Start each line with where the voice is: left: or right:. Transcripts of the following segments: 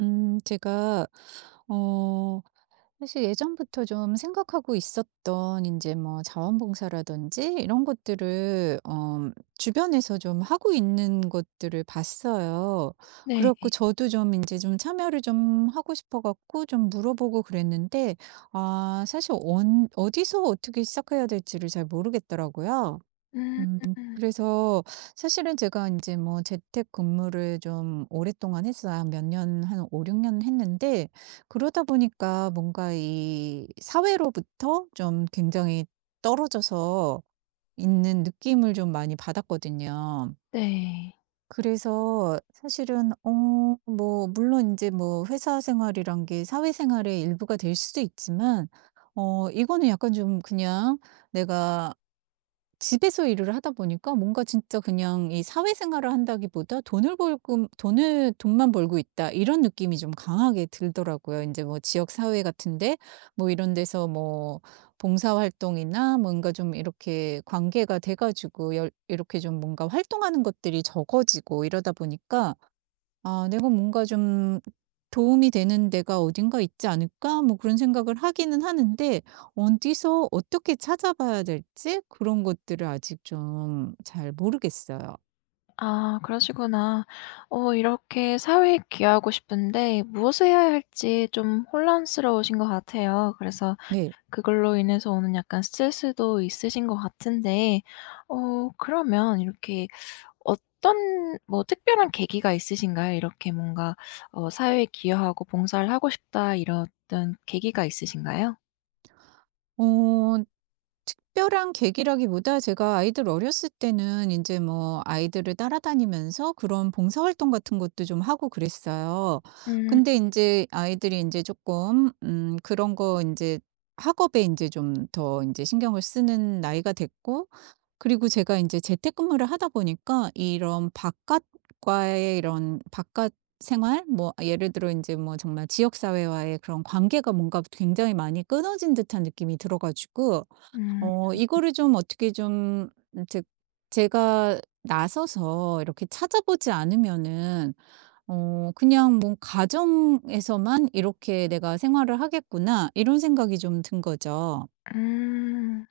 right: 제가, 어, 사실 예전부터 좀 생각하고 있었던, 이제 뭐 자원봉사라든지 이런 것들을, 주변에서 좀 하고 있는 것들을 봤어요.
left: 네.
right: 그래갖고 저도 좀 이제 좀 참여를 좀 하고 싶어갖고 좀 물어보고 그랬는데, 아, 사실 어디서 어떻게 시작해야 될지를 잘 모르겠더라고요. 음
left: 음.
right: 그래서 사실은 제가 이제 뭐 재택근무를 좀 오랫동안 했어요. 한 몇 년, 한 5-6년 했는데, 그러다 보니까 뭔가 이 사회로부터 좀 굉장히 떨어져서 있는 느낌을 좀 많이 받았거든요.
left: 네.
right: 그래서 사실은 뭐 물론 이제 뭐 회사 생활이란 게 사회생활의 일부가 될 수도 있지만, 이거는 약간 좀 그냥 내가 집에서 일을 하다 보니까 뭔가 진짜 그냥 이 사회생활을 한다기보다 '돈을 벌금 돈을 돈만 벌고 있다.' 이런 느낌이 좀 강하게 들더라고요. 이제 뭐 지역 사회 같은데, 뭐 이런 데서 뭐 봉사활동이나 뭔가 좀 이렇게 관계가 돼 가지고 열 이렇게 좀 뭔가 활동하는 것들이 적어지고, 이러다 보니까 '아 내가 뭔가 좀 도움이 되는 데가 어딘가 있지 않을까?' 뭐 그런 생각을 하기는 하는데, 어디서 어떻게 찾아봐야 될지 그런 것들을 아직 좀 잘 모르겠어요.
left: 아 그러시구나. 이렇게 사회에 기여하고 싶은데 무엇을 해야 할지 좀 혼란스러우신 것 같아요. 그래서
right: 네.
left: 그걸로 인해서 오는 약간 스트레스도 있으신 것 같은데, 그러면 이렇게 어떤 뭐 특별한 계기가 있으신가요? 이렇게 뭔가 '사회에 기여하고 봉사를 하고 싶다.' 이랬던 계기가 있으신가요?
right: 어 특별한 계기라기보다, 제가 아이들 어렸을 때는 이제 뭐 아이들을 따라다니면서 그런 봉사활동 같은 것도 좀 하고 그랬어요.
left: 음.
right: 근데 이제 아이들이 이제 조금 그런 거 이제 학업에 이제 좀 더 이제 신경을 쓰는 나이가 됐고, 그리고 제가 이제 재택근무를 하다 보니까 이런 바깥 생활, 뭐 예를 들어 이제 뭐 정말 지역 사회와의 그런 관계가 뭔가 굉장히 많이 끊어진 듯한 느낌이 들어 가지고,
left: 음.
right: 이거를 좀 어떻게 좀, 제 제가 나서서 이렇게 찾아보지 않으면은, 그냥 뭐 '가정에서만 이렇게 내가 생활을 하겠구나.' 이런 생각이 좀 든 거죠.
left: 음.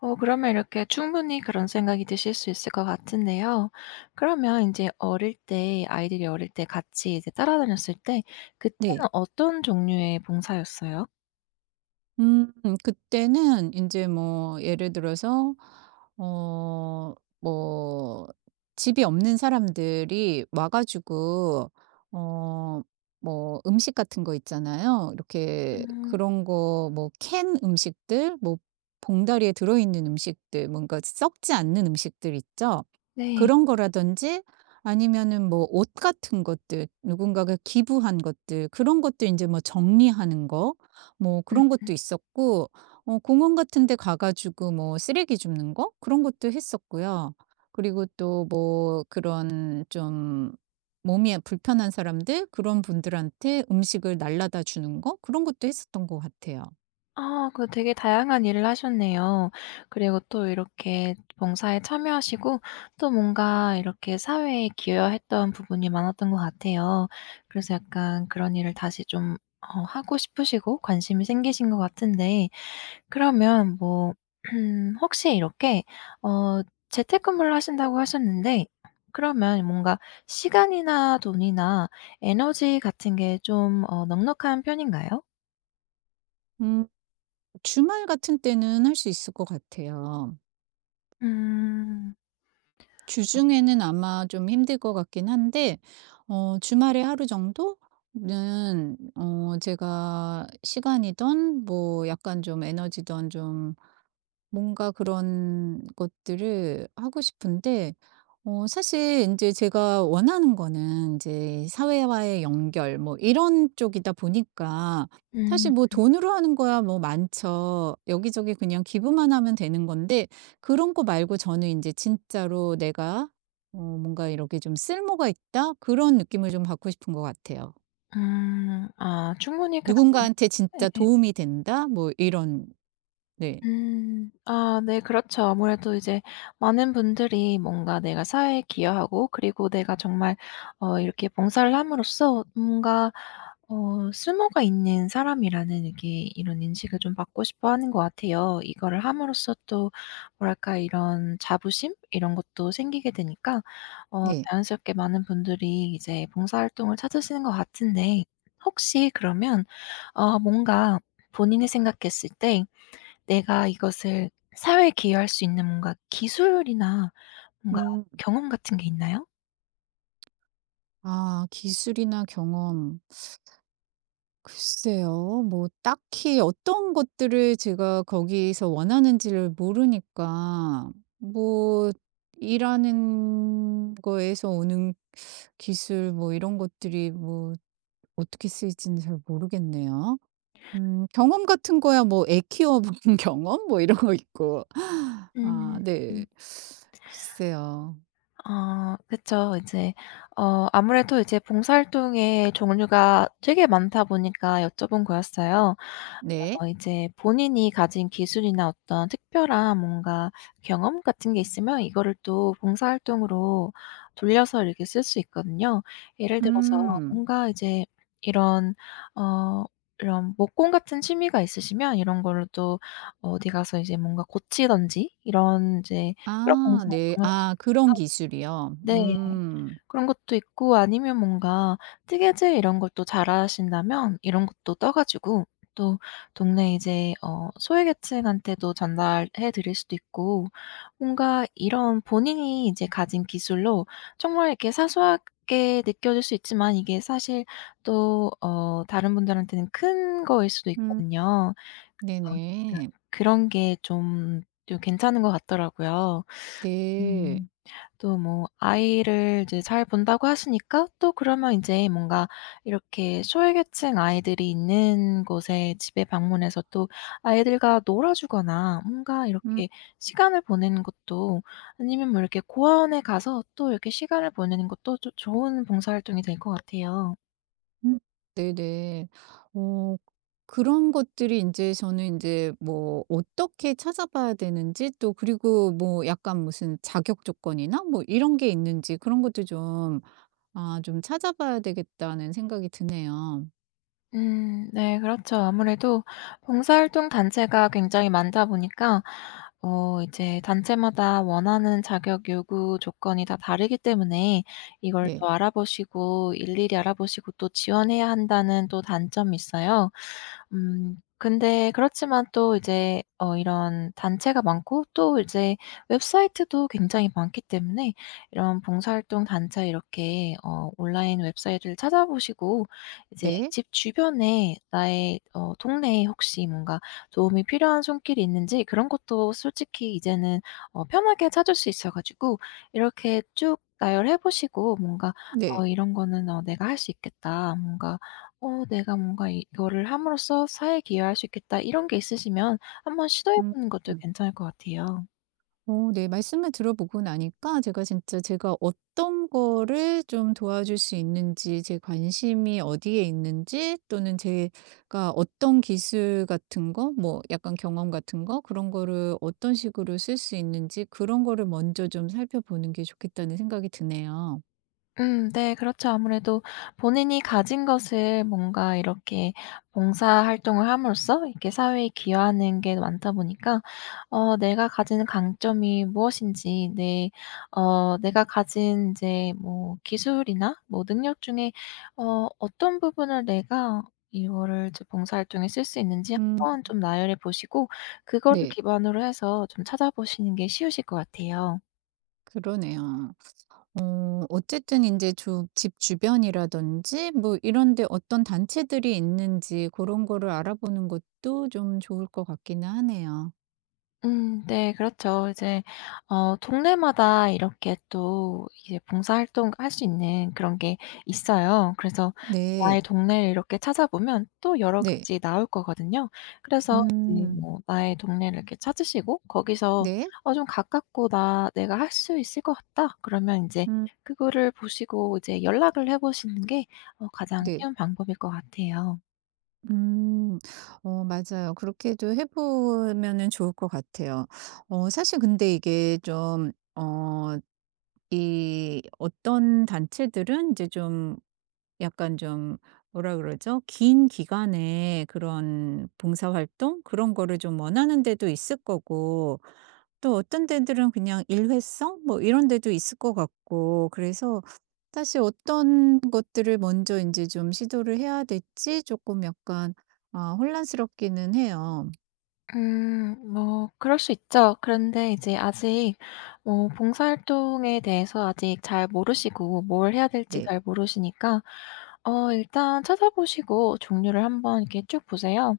left: 어. 그러면 이렇게 충분히 그런 생각이 드실 수 있을 것 같은데요. 그러면 이제 어릴 때, 아이들이 어릴 때 같이 이제 따라다녔을 때
right: 네.
left: 그때는 어떤 종류의 봉사였어요?
right: 음 그때는 이제 뭐 예를 들어서, 어 뭐 집이 없는 사람들이 와 가지고, 어 뭐 음식 같은 거 있잖아요. 이렇게
left: 음.
right: 그런 거 뭐 캔 음식들, 뭐 봉다리에 들어 있는 음식들, 뭔가 썩지 않는 음식들 있죠.
left: 네.
right: 그런 거라든지, 아니면은 뭐 옷 같은 것들, 누군가가 기부한 것들, 그런 것도 이제 뭐 정리하는 거, 뭐
left: 음
right: 그런
left: 음.
right: 것도 있었고, 공원 같은 데 가 가지고 뭐 쓰레기 줍는 거, 그런 것도 했었고요. 그리고 또 뭐 그런 좀 몸이 불편한 사람들, 그런 분들한테 음식을 날라다 주는 거, 그런 것도 했었던 것 같아요.
left: 아 그 되게 다양한 일을 하셨네요. 그리고 또 이렇게 봉사에 참여하시고 또 뭔가 이렇게 사회에 기여했던 부분이 많았던 것 같아요. 그래서 약간 그런 일을 다시 좀 하고 싶으시고 관심이 생기신 것 같은데, 그러면 뭐 혹시 이렇게 어 재택근무를 하신다고 하셨는데, 그러면 뭔가 시간이나 돈이나 에너지 같은 게 좀 넉넉한 편인가요?
right: 음 주말 같은 때는 할 수 있을 것 같아요.
left: 음.
right: 주중에는 아마 좀 힘들 것 같긴 한데, 주말에 하루 정도는 제가 시간이든 뭐 약간 좀 에너지든 좀, 뭔가 그런 것들을 하고 싶은데, 사실 이제 제가 원하는 거는 이제 사회와의 연결, 뭐 이런 쪽이다 보니까.
left: 음.
right: 사실 뭐 돈으로 하는 거야 뭐 많죠. 여기저기 그냥 기부만 하면 되는 건데, 그런 거 말고 저는 이제 진짜로 내가, 뭔가 이렇게 좀 '쓸모가 있다.' 그런 느낌을 좀 받고 싶은 것 같아요.
left: 음. 아 충분히 그럼.
right: '누군가한테 진짜
left: 네.
right: 도움이 된다.' 뭐 이런. 네.
left: 음. 아 네 그렇죠. 아무래도 이제 많은 분들이 뭔가 내가 사회에 기여하고, 그리고 내가 정말 이렇게 봉사를 함으로써 뭔가 쓸모가 있는 사람이라는, 이게 이런 인식을 좀 받고 싶어 하는 것 같아요. 이거를 함으로써 또 뭐랄까 이런 자부심, 이런 것도 생기게 되니까
right: 네.
left: 자연스럽게 많은 분들이 이제 봉사활동을 찾으시는 것 같은데, 혹시 그러면 뭔가 본인이 생각했을 때, '내가 이것을 사회에 기여할 수 있는 뭔가 기술이나 뭔가
right: 음.
left: 경험 같은 게 있나요?'
right: 아 기술이나 경험. 글쎄요. 뭐 딱히 어떤 것들을 제가 거기서 원하는지를 모르니까, 뭐 일하는 거에서 오는 기술, 뭐 이런 것들이 뭐 어떻게 쓰일지는 잘 모르겠네요. 경험 같은 거야 뭐 애 키워본 경험, 뭐 이런 거 있고. 아
left: 음.
right: 네. 글쎄요.
left: 아 그쵸. 아무래도 이제 봉사활동의 종류가 되게 많다 보니까 여쭤본 거였어요.
right: 네.
left: 이제 본인이 가진 기술이나 어떤 특별한 뭔가 경험 같은 게 있으면 이거를 또 봉사활동으로 돌려서 이렇게 쓸 수 있거든요. 예를 들어서
right: 음.
left: 뭔가 이제 이런 어 이런 목공 같은 취미가 있으시면 이런 걸로 또 어디 가서 이제 뭔가 고치든지, 이런 이제 그런
right: 아 네.
left: 봉사활동을 할수있
right: 아 그런
left: 고
right: 기술이요?
left: 네.
right: 음.
left: 그런 것도 있고 아니면 뭔가 뜨개질 이런 걸 또 잘하신다면 이런 것도 떠 가지고 또 동네 이제 소외계층한테도 전달해 드릴 수도 있고, 뭔가 이런 본인이 이제 가진 기술로 정말 이렇게 사소하게 느껴질 수 있지만 이게 사실 또 다른 분들한테는 큰 거일 수도
right: 음
left: 있거든요. 그래서
right: 네네.
left: 그러니까 그런 게 좀 또 괜찮은 것 같더라고요.
right: 네.
left: 음. 또 뭐 아이를 이제 잘 본다고 하시니까 또 그러면 인제 뭔가 이렇게 소외계층 아이들이 있는 곳에, 집에 방문해서 또 아이들과 놀아 주거나 뭔가
right: 음
left: 이렇게 시간을 보내는 것도, 아니면 뭐 이렇게 고아원에 가서 또 이렇게 시간을 보내는 것도 조 좋은 봉사활동이 될 것 같아요.
right: 음, 네네. 어 그런 것들이 이제 저는 이제 뭐 어떻게 찾아봐야 되는지, 또 그리고 뭐 약간 무슨 자격 조건이나 뭐 이런 게 있는지, 그런 것도 좀 '아 좀 찾아봐야 되겠다.'는 생각이 드네요.
left: 네 그렇죠. 아무래도 봉사활동 단체가 굉장히 많다 보니까 이제 단체마다 원하는 자격 요구 조건이 다 다르기 때문에 이걸
right: 네.
left: 또 알아보시고 일일이 알아보시고 또 지원해야 한다는 또 단점이 있어요. 근데 그렇지만 또 이제 이런 단체가 많고 또 이제 웹사이트도 굉장히 많기 때문에, 이런 봉사활동 단체, 이렇게 온라인 웹사이트를 찾아보시고, 이제
right: 네.
left: 집 주변에 나의 동네에 혹시 뭔가 도움이 필요한 손길이 있는지, 그런 것도 솔직히 이제는 편하게 찾을 수 있어 가지고 이렇게 쭉 나열해 보시고, 뭔가
right: 네.
left: 이런 거는 내가 할 수 있겠다.' 뭔가 '내가 뭔가 이거를 함으로써 사회에 기여할 수 있겠다.' 이런 게 있으시면 한번 시도해
right: 음.
left: 보는 것도
right: 음.
left: 괜찮을 것 같아요.
right: 네. 말씀을 들어보고 나니까 제가 진짜 제가 어떤 거를 좀 도와줄 수 있는지, 제 관심이 어디에 있는지, 또는 제가 어떤 기술 같은 거 뭐 약간 경험 같은 거 그런 거를 어떤 식으로 쓸 수 있는지, 그런 거를 먼저 좀 살펴보는 게 좋겠다는 생각이 드네요.
left: 네 그렇죠. 아무래도 본인이 가진 것을 뭔가 이렇게 봉사활동을 함으로써 이렇게 사회에 기여하는 게 많다 보니까, 내가 가진 강점이 무엇인지, 내 어 내가 가진 이제 뭐 기술이나 뭐 능력 중에 어떤 부분을 내가 이거를 이제 봉사활동에 쓸 수 있는지
right: 음
left: 한번 좀 나열해 보시고, 그거를
right: 네.
left: 기반으로 해서 좀 찾아보시는 게 쉬우실 것 같아요.
right: 그러네요. 어쨌든 이제 주 집 주변이라든지 뭐 이런 데 어떤 단체들이 있는지, 그런 거를 알아보는 것도 좀 좋을 것 같기는 하네요.
left: 네 그렇죠. 이제 동네마다 이렇게 또 이제 봉사활동 할 수 있는 그런 게 있어요. 그래서
right: 네.
left: 나의 동네를 이렇게 찾아보면 또 여러
right: 네.
left: 가지 나올 거거든요. 그래서 이제
right: 음.
left: 뭐 나의 동네를 이렇게 찾으시고 거기서
right: 네.
left: 좀 가깝고 나 내가 할 수 있을 것 같다 그러면, 이제
right: 음
left: 그거를 보시고 이제 연락을 해 보시는 게 가장
right: 네.
left: 쉬운 방법일 것 같아요.
right: 음. 맞아요. 그렇게도 해 보면은 좋을 것 같아요. 사실 근데 이게 좀, 어 이 어떤 단체들은 이제 좀 약간 좀, 뭐라 그러죠? 긴 기간에 그런 봉사활동 그런 거를 좀 원하는 데도 있을 거고, 또 어떤 데들은 그냥 일회성 뭐 이런 데도 있을 것 같고, 그래서 사실 어떤 것들을 먼저 이제 좀 시도를 해야 될지, 조금 약간, 아 혼란스럽기는 해요.
left: 뭐 그럴 수 있죠. 그런데 이제 아직 뭐 봉사활동에 대해서 아직 잘 모르시고 뭘 해야 될지
right: 네.
left: 잘 모르시니까 일단 찾아보시고 종류를 한번 이렇게 쭉 보세요.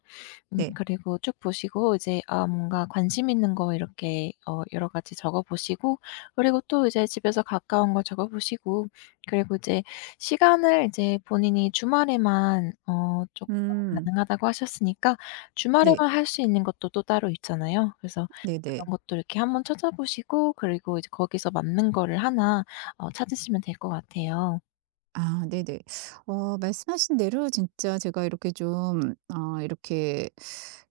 right: 네.
left: 그리고 쭉 보시고 이제, 아 뭔가 관심 있는 거 이렇게 여러 가지 적어 보시고, 그리고 또 이제 집에서 가까운 거 적어 보시고, 그리고 이제 시간을 이제 본인이 주말에만 어금
right: 음.
left: 가능하다고 하셨으니까
right: 네.
left: 주말에만 할 수 있는 것도 또 따로 있잖아요. 그래서 그런
right: 네네.
left: 것도 이렇게 한번 찾아보시고 그리고 이제 거기서 맞는 거를 하나 찾으시면 될 것 같아요.
right: 아 네네. 말씀하신 대로 진짜 제가 이렇게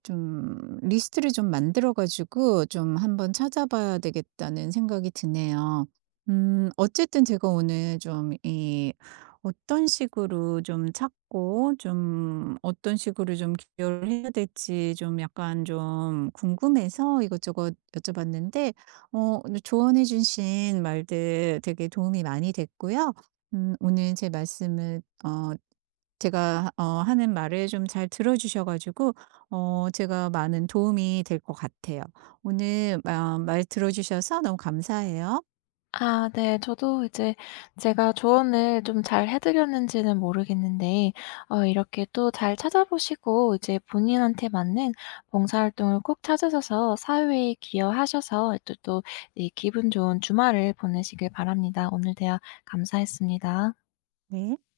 right: 좀 리스트를 좀 만들어 가지고 좀 한번 찾아봐야 되겠다는 생각이 드네요. 어쨌든 제가 오늘 좀 이 어떤 식으로 좀 찾고 좀 어떤 식으로 좀 기여를 해야 될지 좀 약간 좀 궁금해서 이것저것 여쭤봤는데, 조언해 주신 말들 되게 도움이 많이 됐고요. 오늘 제 말씀을 어 제가 하는 말을 좀 잘 들어 주셔 가지고 제가 많은 도움이 될 것 같아요. 오늘 아, 말 들어 주셔서 너무 감사해요.
left: 아 네. 저도 이제 제가 조언을 좀 잘 해 드렸는지는 모르겠는데, 이렇게 또 잘 찾아보시고 이제 본인한테 맞는 봉사활동을 꼭 찾으셔서, 사회에 기여하셔서 또 또 이 기분 좋은 주말을 보내시길 바랍니다. 오늘 대화 감사했습니다.
right: 네.